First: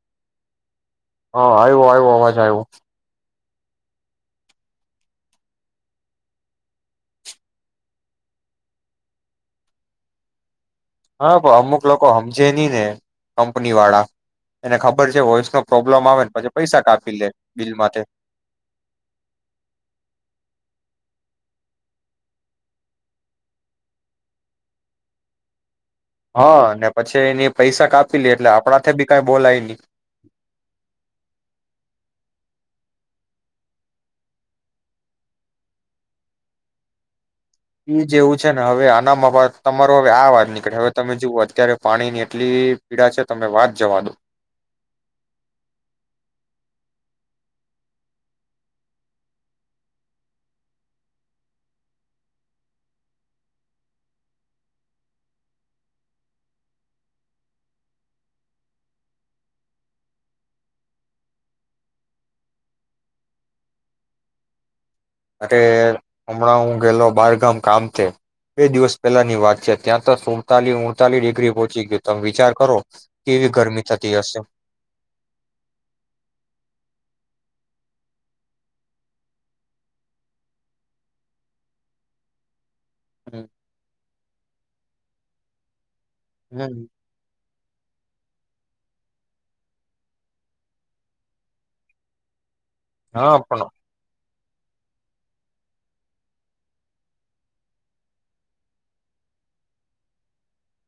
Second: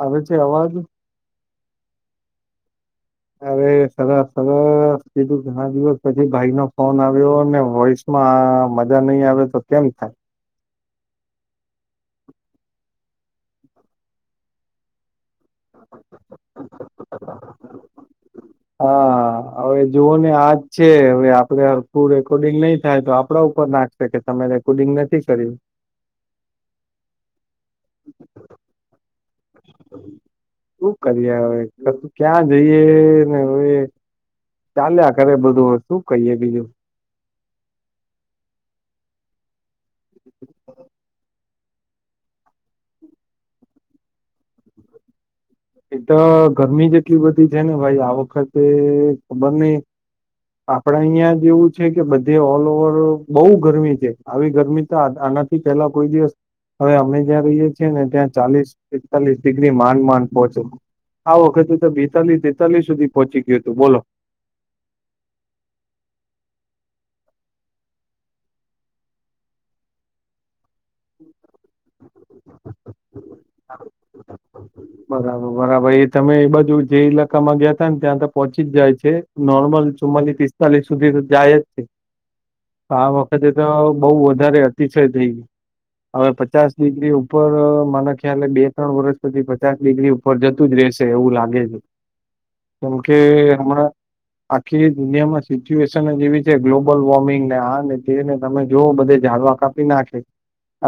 આવે છે અવાજ? હા આયો આવ્યો અવાજ આવ્યો. અરે સરસ-સરસ કીધું ઘણા દિવસ પછી ભાઈ નો ફોન આવ્યો ને વોઈસ માં મજા નઈ આવે તો કેમ થાય. હા અમુક લોકો હમજે ની ને કંપની વાળા એને ખબર છે વોઈસ નો પ્રોબ્લેમ આવે પછી પૈસા કાપ પી લે બિલ માટે. હા હવે જુઓ ને આ જ છે, હવે આપડે હરખું રેકોર્ડિંગ નહી થાય, તો આપડા ઉપર નાખશે કે તમે રેકોર્ડિંગ નથી કર્યું. હા ને પછી એની પૈસા કાપી લે એટલે આપણા થે બી કાઈ બોલાય નહી. શું કરીએ હવે કશું ક્યાં જઈએ ને હવે ચાલ્યા ખરે બધું શું કહીએ બીજું. ઈ જે એવું છે ને હવે આનામ બા તમારો હવે આ વાત નીકળે હવે તમે જૂવાજ અત્યારે પાણી ની એટલી પીડા છે, તમે વાત જવા દો. એ તો ગરમી જ એટલી બધી છે, ને ભાઈ આ વખતે ખબર નહીં આપડા અહિયાં જ એવું છે, કે બધે ઓલ ઓવર બહુ ગરમી છે, આવી ગરમી તો આ આનાથી પેલા કોઈ દિવસ, હવે અમે જ્યાં રહીએ છીએ ને ત્યાં ચાલીસ પેતાલીસ ડિગ્રી માંડ માન પહોચે, આ વખતે તો બેતાલીસ તેતાલીસ સુધી પહોંચી ગયું તું બોલો. અરે હમણાં હું ગયેલો બારગામ કામ થી, બે દિવસ પહેલાની વાત છે, ત્યાં તો સુડતાલી ઉડતાલીસ ડિગ્રી પહોચી ગયો તમે વિચાર કરો. કેવી ગરમી થતી હશે. બરાબર-બરાબર ઈ તમે ઈ બાજુ જે ઈલાકામાં ગયા તા ને ત્યાં તો પહોંચી જાય છે, નોર્મલ ચુમ્માલીસ પિસ્તાલીસ સુધી તો જાય જ છે. આ વખતે તો બઉુ વધારે [unintelligible] હવે પચાસ હમ ડિગ્રી ઉપર મને ખ્યાલે બે ત્રણ વર્ષ સુધી પછી ચાસ ડિગ્રી ઉપર જતું જ રશે એવું લાગે છે. કેમ કે હા પણ હમણાં આખી દુનિયામાં સિચ્યુએશન જેવી છે, ગ્લોબલ વોર્મિંગ ને આ ને તેને તમે જોઓ બધે જાળવા કાપી નાખે,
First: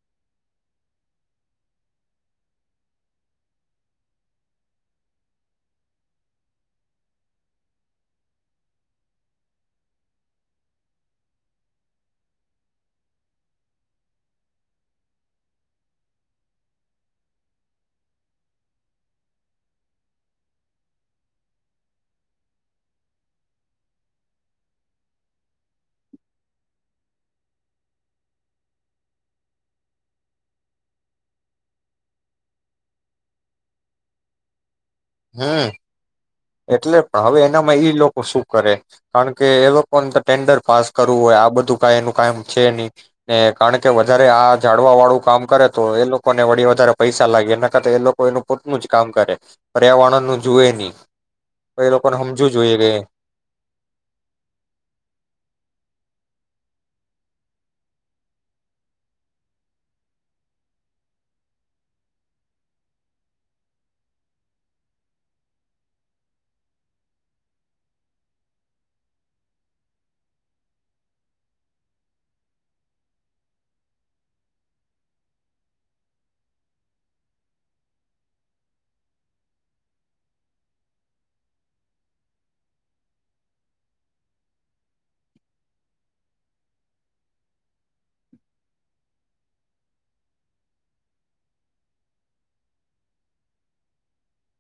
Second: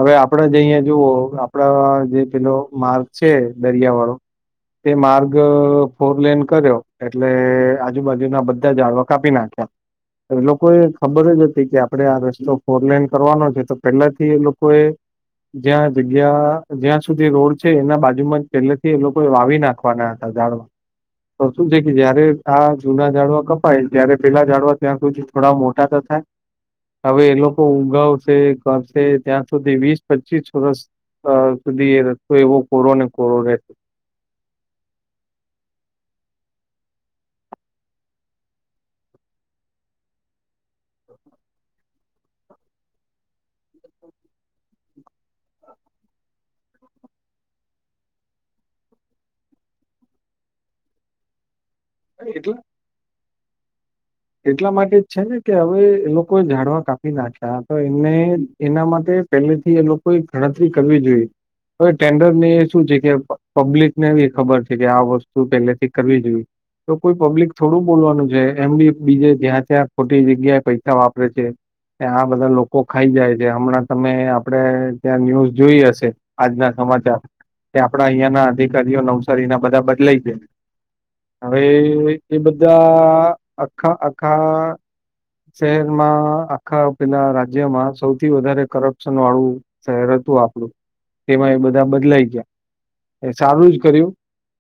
હવે આપડ જ અહિયાં જુવઓ આપડા જે પેલો માર્ચ છે દરિયા વાળો તે માર્ગ ફોર લેન કર્યો એટલે આજુબાજુના બધા જડવા કાપી નાખ્યા, લોકો એ ખબર જ હતી કે આપડણે આ રસ્તો ફોર લેન કરવાનો છે, તો પહેલાથી એ લોકોએ જ્યાં જગ્યા જ્યાં સુધી રોડ છે, એના બાજુમાં જ પેલેથી એ લોકો એ વાવી નાખવાના હતા ઝડવા તો શું છે કે જયારે આ જૂના જાઝાડવા કપાય, ત્યારે પેલા જાઝાડવા ત્યાં સુધી થોડા મોટા ત થાય, હવે એ લોકો ઉગાવશે કરશે, ત્યાં સુધી વીસ પચીસ વર્ષ સુધી એ રસ્તો એવો કોરોને [unintelligible] હમ. એટલે પણ હવે એનામાં ઈ લોકો શું કરે કારણ કે એ લોકોને તો ટેન્ડર પાસ કરવું હોય, આ બધું કા એનું કામ છે નહી, કારણ કે વધારે આ જાડવા વાળું કામ કરે તો એ લોકોને વળી વધારે પૈસા લાગે એના કરતા, એ લોકો એનું પોતનું જ કામ કરે પર્યાવર્ણ ન જોએ નહી. તો એ લોકોને હમજુ એટલા જોઈએ કે એટલા માટે જ છે ને કે હવે એ લોકોએ ઝાડવા કાપી નાખ્યા, તો એને એના માટે પહેલેથી એ લોકોએ ગણતરી કરવી જોઈએ હવે ટેન્ડર ની એ શું છે કે પબ્લિક ને ખબર છે, કે આ વસ્તુ પહેલેથી કરવી જોઈએ, તો કોઈ પબ્લિક થોડું બોલવાનું છે એમબી બીજે જ્યાં ત્યાં ખોટી જગ્યાએ પૈસા વાપરે છે, આ બધા લોકો ખાઈ જાય છે, હમણાં તય આપડે ત્યાં ન્યુઝ જોઈ હશે, આજના સમાચાર કે આપડા અહં ના અધિકારીઓ નવસારી ના બધા બદલાય છે, હવે એ બધા આખા આખા શહેરમાં આખા પેલા રાજ્યમાં સૌથી વધારે કરપ્શન વાળું શહેર હતું આપડું, તેમાં એ બધા બદલાઈ ગયા, એ સારું જ કર્યું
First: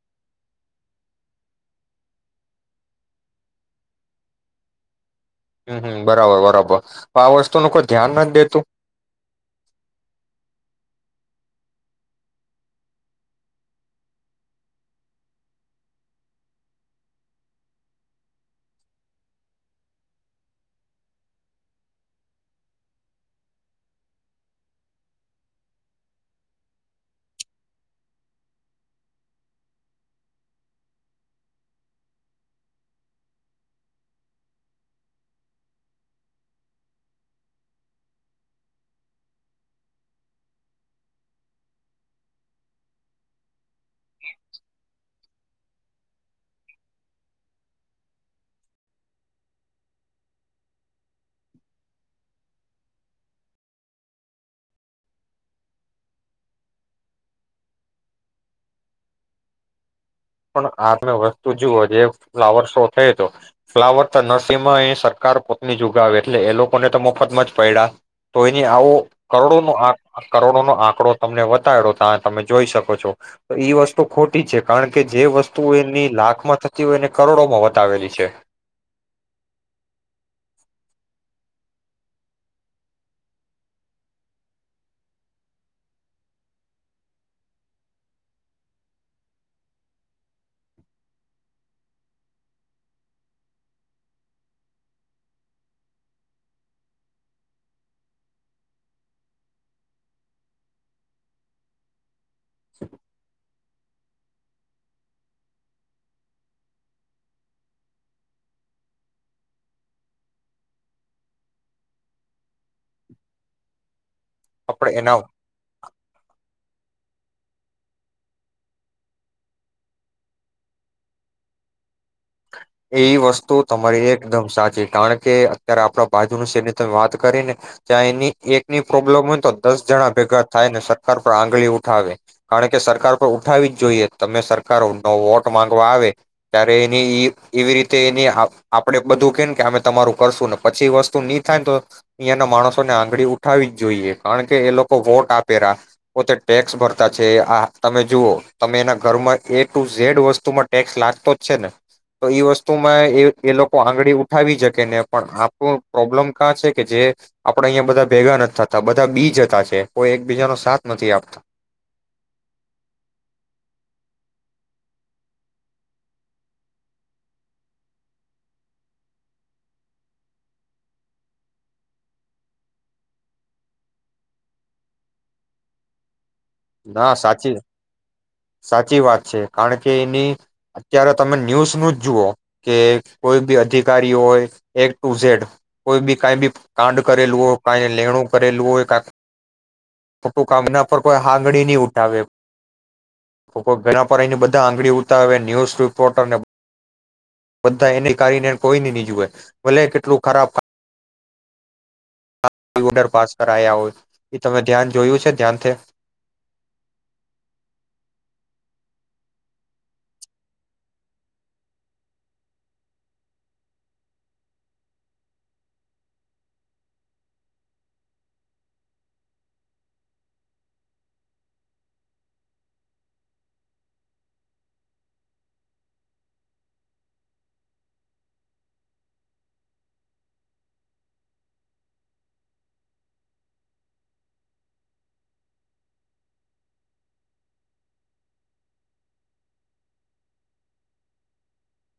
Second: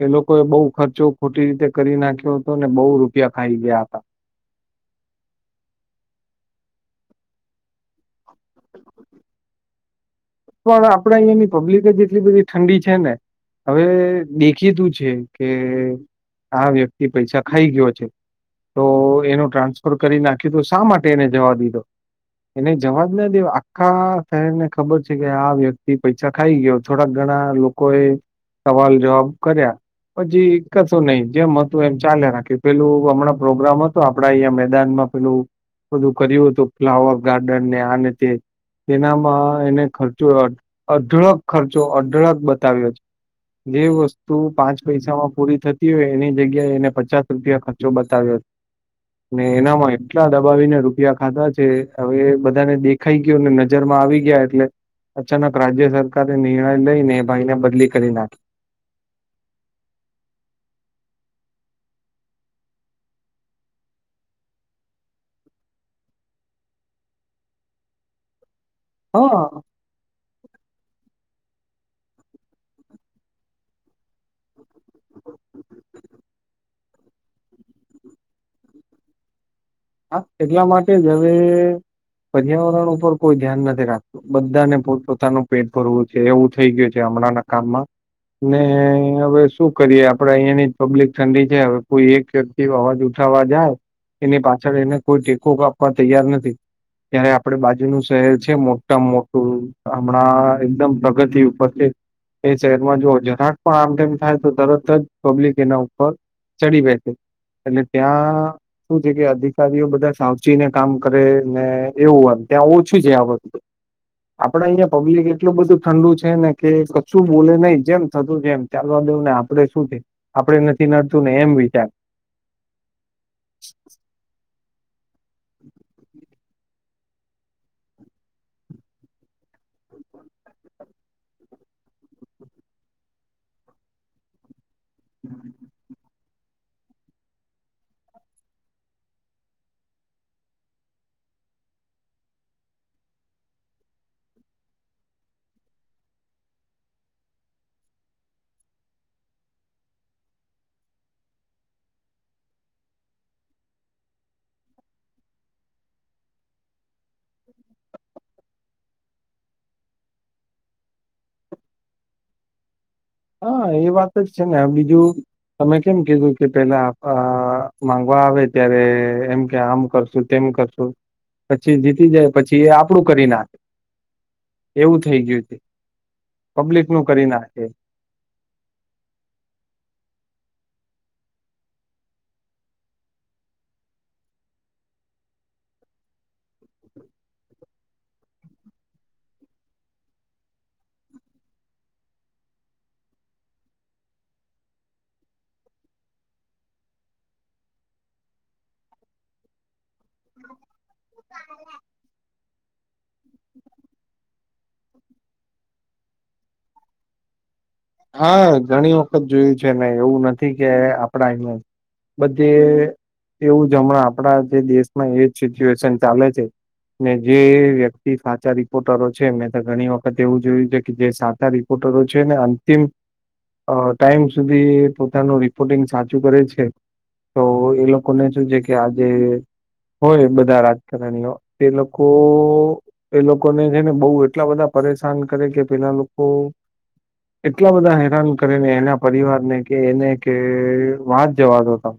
એ લોકોએ બહુ ખર્ચો ખોટી રીતે કરી નાખ્યો હતો, ને બહુ રૂપિયા ખાઈ ગયા હતા. હમ હમ બરાબર બરાબર આ વસ્તુ નો કોઈ ધ્યાન નથ દેતું. પણ આપડા અહીિયાયાની પબ્લિક જ એટલી બધી ઠંડી છે ને હવે દેખી તું છે કે આ વ્યક્તિ પૈસા ખાઈ ગયો છે તો એનું ટ્રાન્સફર કરી નાખ્યું તો શા માટે એને જવા દીધો એને જવા જ ના દે આખા શહેરને ખબર કે આ વ્યક્તિ પૈસા ખાઈ ગયો થોડાક ઘણા લોકો એ સવાલ જવાબ કર્યા પછી, કસો નહી જેમ હતું એમ ચાલે્યા રાખ્યું પેલું હમણાં પ્રોગ્રામ હતો આપડા અહીંયા મેદાનમાં પેલું બધું કર્યું હતું, ફ્લાવર, ગાર્ડન ને આને તે તેનામાં એને ખર્ચો અઢળક ખર્ચો અઢળક બતાવ્યો છે, એ વસ્તુ પાંચ પૈસામાં પૂરી થતી હોય, એની જગ્યાએ એને પચાસ રૂપિયા ખર્ચો બતાવ્યો છે, ને એનામાં એટલા દબાવીને રૂપિયા ખાધા છે, હવે એ બધાને દેખાઈ ગયો ને નજરમાં આવી ગયા એટલે અચાનક રાજ્ય સરકારે નિર્ણય લઈને એ ભાઈને બદલી કરી નાખી. પણ આમે વસ્તુ જુઓ જે ફ્લાવર શો થયો તો ફ્લાવર તો નરસરીમાં અ સરકાર પોતની જુગાવે એટલે એ લોકોને તો મફતમાં જ પડ્યા તો આવો હા કરોડો નો કરોડો નો આંકડો તમને બતાયડો ત તમે જોઈ શકો છો, તો ઈ વસ્તુ ખોટી છે કારણ કે તિયને કરોડોમહોત આવેલી છે. હા એટલા માટે જ હવે પર્યાવરણ ઉપર કોઈ ધ્યાન નથી રાખતું બધાને પોતપોતાનું પેટ ભરવું છે એવું થઈ ગયું છે હમણાંના કામમાં ને હવે શું કરીએ આપડે અહિયાયાની પબ્લિક ઠંડી છે હવે કોઈ એક વ્યક્તિ અવાજ ઉઠાવવા જાય એની પાછ કોઈ ટેકો કાપવા તૈયાર નથી ત્યારે આપડ બાજુનું શહેર છે મોટા મોટું હમણાં એકદમ પ્રગતિ ઉપર છે એ શહેરમાં જો જરાક પણ આમ તેમ થાય તો તરત જ પબ્લિક એના ઉપર ચડી બેઠ એટલે ત્યાં શું છે કે વઓ બધા સાવચી ને કામ કરે ને એવું એમ ત્યાં ઓછું છે આ વખ આપડે આપણે અહિયાં એના પબ્લિક એટલું બધું ઠંડુ છે ને કે કશું બોલે નહીિ જેમ થતું છે એમ ચાલવા દેવ ને આપડે શું થ આપડે નથી નડતું ને એમ વિચાર એ વસ્તુ તમારી એકદમ સાચી જે કારણ કે અત્યારે આપણા બાજુ ન સૈન્ય વાત કરી ને ત્યાં એની એકની પ્રોબ્લેમ હોય તો દસ જણા ભેગા થાય ને સરકાર પર આંગળી ઉઠાવે કારણ કે સરકાર પર ઉઠાવી જ જોઈએ તમે સરકાર કરો ન વોટ માંગવા આવે. ત્યારે એવી રીતે એને આપણેે બધું કે કે અમે તમારું કરશું ને પછી વસ્તુ નહી થાય ને તો અહીંયાના માણસોને આંગળી ઉઠાવી જ જોઈએ કારણ કે એ લોકો વોટ આપેલા પોતે ટેક્સ ભરતા છે આ તમે જુઓ તમે એના ઘરમાં એ ટુ ઝેડ વસ્તુમાં ટેક્સ લાગતો જ છે ને તો એ વસ્તુમાં એ એ લોકો આંગળી ઉઠાવી શકે ને પણ આપણું પ્રોબ્લેમ કાં છે કે જે આપણે અહીંયા બધા ભેગા નથી થતા બધા બી જતા છે કોઈ એકબીજાનો સાથ નથી આપતા. હા એ વાત જ છે ને બીજું તમે કેમ કીધું કે પેલા માંગવા આવે ત્યારે એમ કે આમ કરશું તેમ કરશું પછી જીતી જાય પછી એ આપડું કરી નાખે એવું થઈ ગયું છે. પબ્લિક નું ના કરી સાચી નાથે. સાચી વાત છે કારણ કે એની અત્યારે તમે ન્યૂઝ નું જ જુઓ કે કોઈ બી અધિકારી હોય એક ટુ ઝેડ કોઈ બી કઈ બી કાંડ કરેલું. કઈ લેણું કરેલું હોય કા ખોટુંક એના પર કોઈ આંગળી નહી ઉઠાવે ઘના પર એની બધા આંગળી ઉઠાવે ન્યૂઝ રિપોર્ટરને બધા એની કારને કોઈ ન નહી જોય ભલે કેટલું ખરાબ [inaudible] હ કોઈ ઓર્ડર પાસ કર આયા હો એ તમે ધ્યાન જોયું છે ધ્યાનથી. હા ઘણી વખત જોયું છે ને એવું નથી કે આપડા એમે બધે એવું જ હમણાં આપડા જે દેશમાં એ જ સિચ્યુએશન ચાલે છે ને જે વ્યક્તિ સાચા રિપોર્ટરો છે મેં તો ઘણી વખત એવું જોયું છે કે જે સાચા રિપોર્ટરો છે ને અંતિમ ટાઈમ સુધી પોતાનું રિપોર્ટિંગ સાચું કરે છે તો એ લોકોને શું છે કે આજે હોય બધા રાજકારણીઓ એ લોકો એ લોકોને છે ને બહ એટલા બધા પરેશાન કરે કે પેલા લોકો એટલા બધા હેરાન કરીને એના પરિવારને કે એને કે વાત જવા દ તમે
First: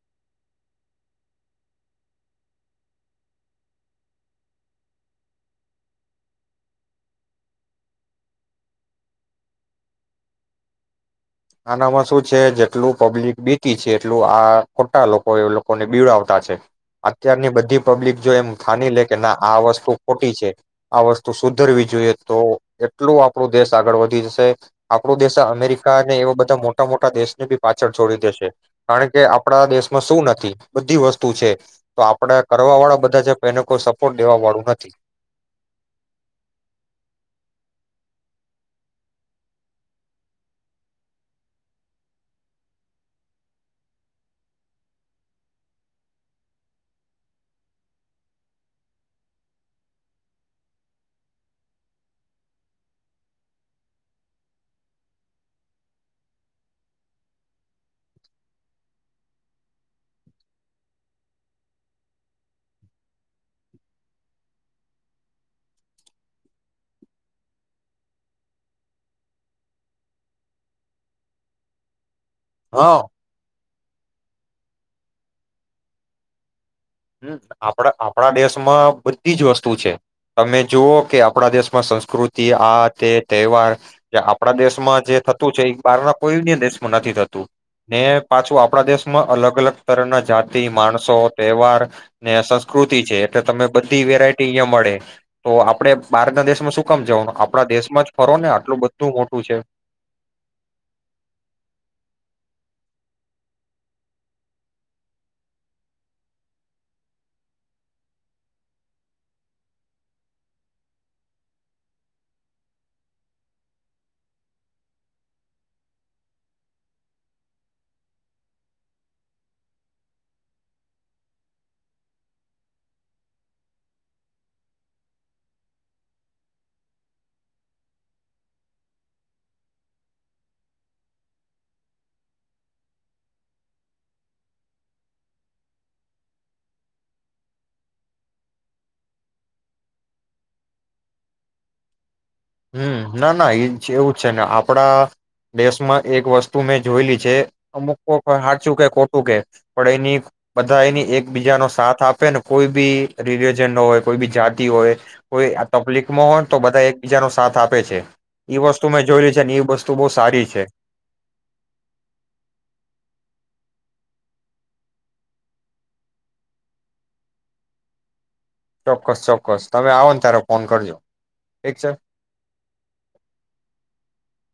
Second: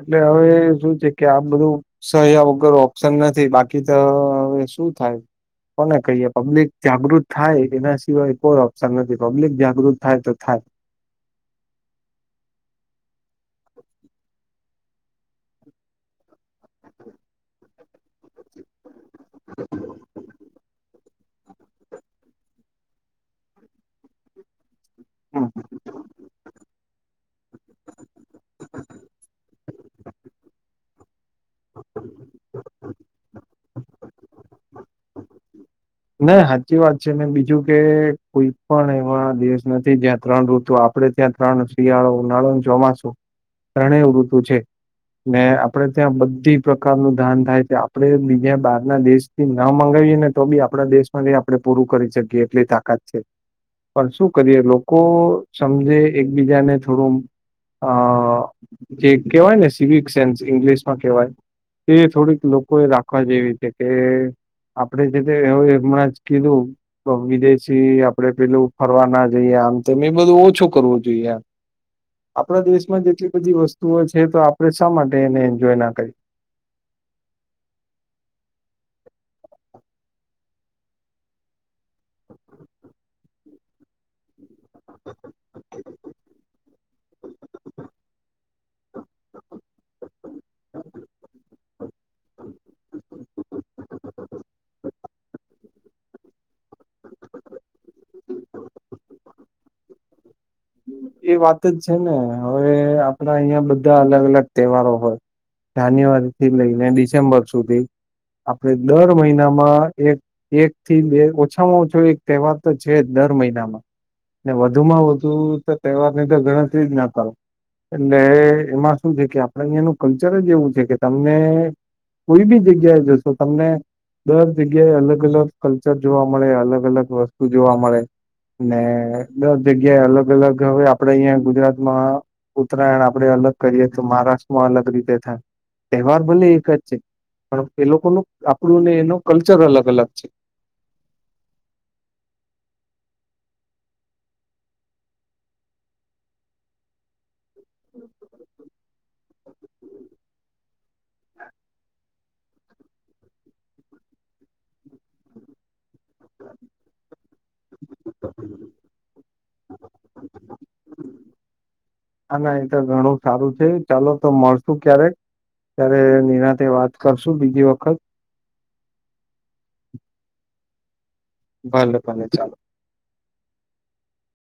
એટલે હવે શું છે કે આ બધું સહ્યા વગર ઓપ્શન નથી બાકી તો હવે શું થાય કોને કહીએ પબ્લિક જાગૃત થાય એના સિવાય કોઈ ઓપ્શન નથી પબ્લિક જાગૃત થાય તો થાય. આનામાં શું છે જેટલું પબ્લિક બેતી છે એટલું આ ખોટા લોકો એ લોકોને બીવડાવતા છે. અત્યારની બધી પબ્લિક જો એમ થાની લે કે ના આ વસ્તુ ખોટી છે આ વસ્તુ સુધરવી જોઈએ તો એટલું આપણું દેશ આગળ વધી જશે. આપડો દેશ અમેરિકા ને એવ મોટા મોટા દેશને બી પાછળ છોડી દેશે કારણ કે આપણા દેશમાં શું નથી. બધી વસ્તુ પૂછે તો આપડે કરવા વાળા બધા છે પણ એને કોઈ સપોર્ટ ફોટ દેવા વાળું નથી ના હાચી વાત છે મે બીજું કે કોઈ પણ એવા દેશ નથી જ્યાં ત્રણ ઋતુ આપડે ત્યાં ત્રણ શિયાળો, ઉનાળો, ચોમાસું ત્રણે ઋતુ છે ને આપડે ત્યાં બધી પ્રકારનું ધાન થાય છે. આપણે બીજા બહાર ના દેશથી ના મગાવીએ ને તો બી આપ આપણા દેશમાં જે આપણે પૂરું કરી શકીએ એટલી તાકાત છે. પણ શું કરીએ લોકો સમજે એકબીજાને થોડું અ જે કહેવાય ને સિવિક સેન્સ ઈંગ્લિશમાં કહેવાય એ થોડીક લોકો એ રાખવા જેવી છે કે આપણે જે જે હવે હમણાં જ કીધું, તો વિદેશી આપડે પેલું ફરવા ના જઈએ. આમ તેમ એ બધું ઓછું કરવું જોઈએ એમ. આપણા હા દેશમાં જેટલી બધી વસ્ તુઓ છે, તો આપણે શા માટે એને એન્જોય ના કરે? હમ્મ, આપણા આપણા દેશમાં બધી જ વસ્તુ છે. તમે જુઓ કે આપણા દેશમાં સંસ્કૃતિ આ તે તહેવાર આપણા દેશમાં જે થતું છે. એ બહારના કોઈ ભી દેશમાં નથી થતું. ને પાછું આપણા દેશમાં અલગ અલગ તરહના જાતિ, માણસો, તહેવાર ને સંસ્કૃત તી એટલે તમને બધી વેરાયટી અહિયાં મળે. તો આપણે બહાર ના દેશમાં શું કામ જવાનું? આપણા દેશમાં જ ફરો ને. આટલું બધું મોટું છે. એ વાત જ છે ને. હવે આપણા અહિયાં બધા અલગ અલગ તહેવારો હોય. જાન્યુઆરી થી લઈને ડિસેમ્બર સુધી આપણે દર મહિનામાં એક એક થી બે ઓછામાં ઓછો એક તહેવાર તો છે જ. દર મહિનામાં વધુમાં વધુ તો તહેવારની તો ગણતરી જ ના કરો એટલે એમાં શું છે કે આપણે અહીંયાનું કલ્ચર જ એવું છે, કે તમને કોઈ બી જગ્યાએ જશો, તમને દર જગ્યાએ અલગ અલગ કલ્ચર જોવા મળે, અલગ અલગ વસ્તુ જોવા મળે ને દર જગ્યાએ અલગ અલગ હવે આપણેે અહીયાં ગુજરાતમાં ઉત્તરાયણ આપણે અલગ કરીએ તો મહારાષ્ટ્રમાં અલગ રીતે થાય. તહેવાર ભલે એક જ છે પણ, એ લોકોનું આપણુંને એનો કલ્ચર અલગ અલગ છે. હમ્મ. ના ના એ એવું જ છે ને આપડા દેશમાં એક વસ્તુ મેં જોયલી છે અમુક [unintelligible] હાચું કે ખો હું કે પણ એની બધા એની એકબીજા નો સાથ આપે ને કોઈ બી રિલીજન નો હોય, કોઈ બી જાતિ હોય, કોઈ આ તપલીપ મા હોત તો બધા એ બીજા નો સાથ આપ પે છે એ વસ્તુ મેં જોય છે, એ વસ્તુ બો સારી છે. આના એ તો ઘણું સારું છે ચાલો તો મળશુ ક્યારેક, ત્યારે નિરાંતે વાત કરશું બીજી વખત. ચોક્કસ ચોક્કસ તમે આવો ને ત્યારે ફોન કરજો ઠીક છે ભલે ભલે ચાલો.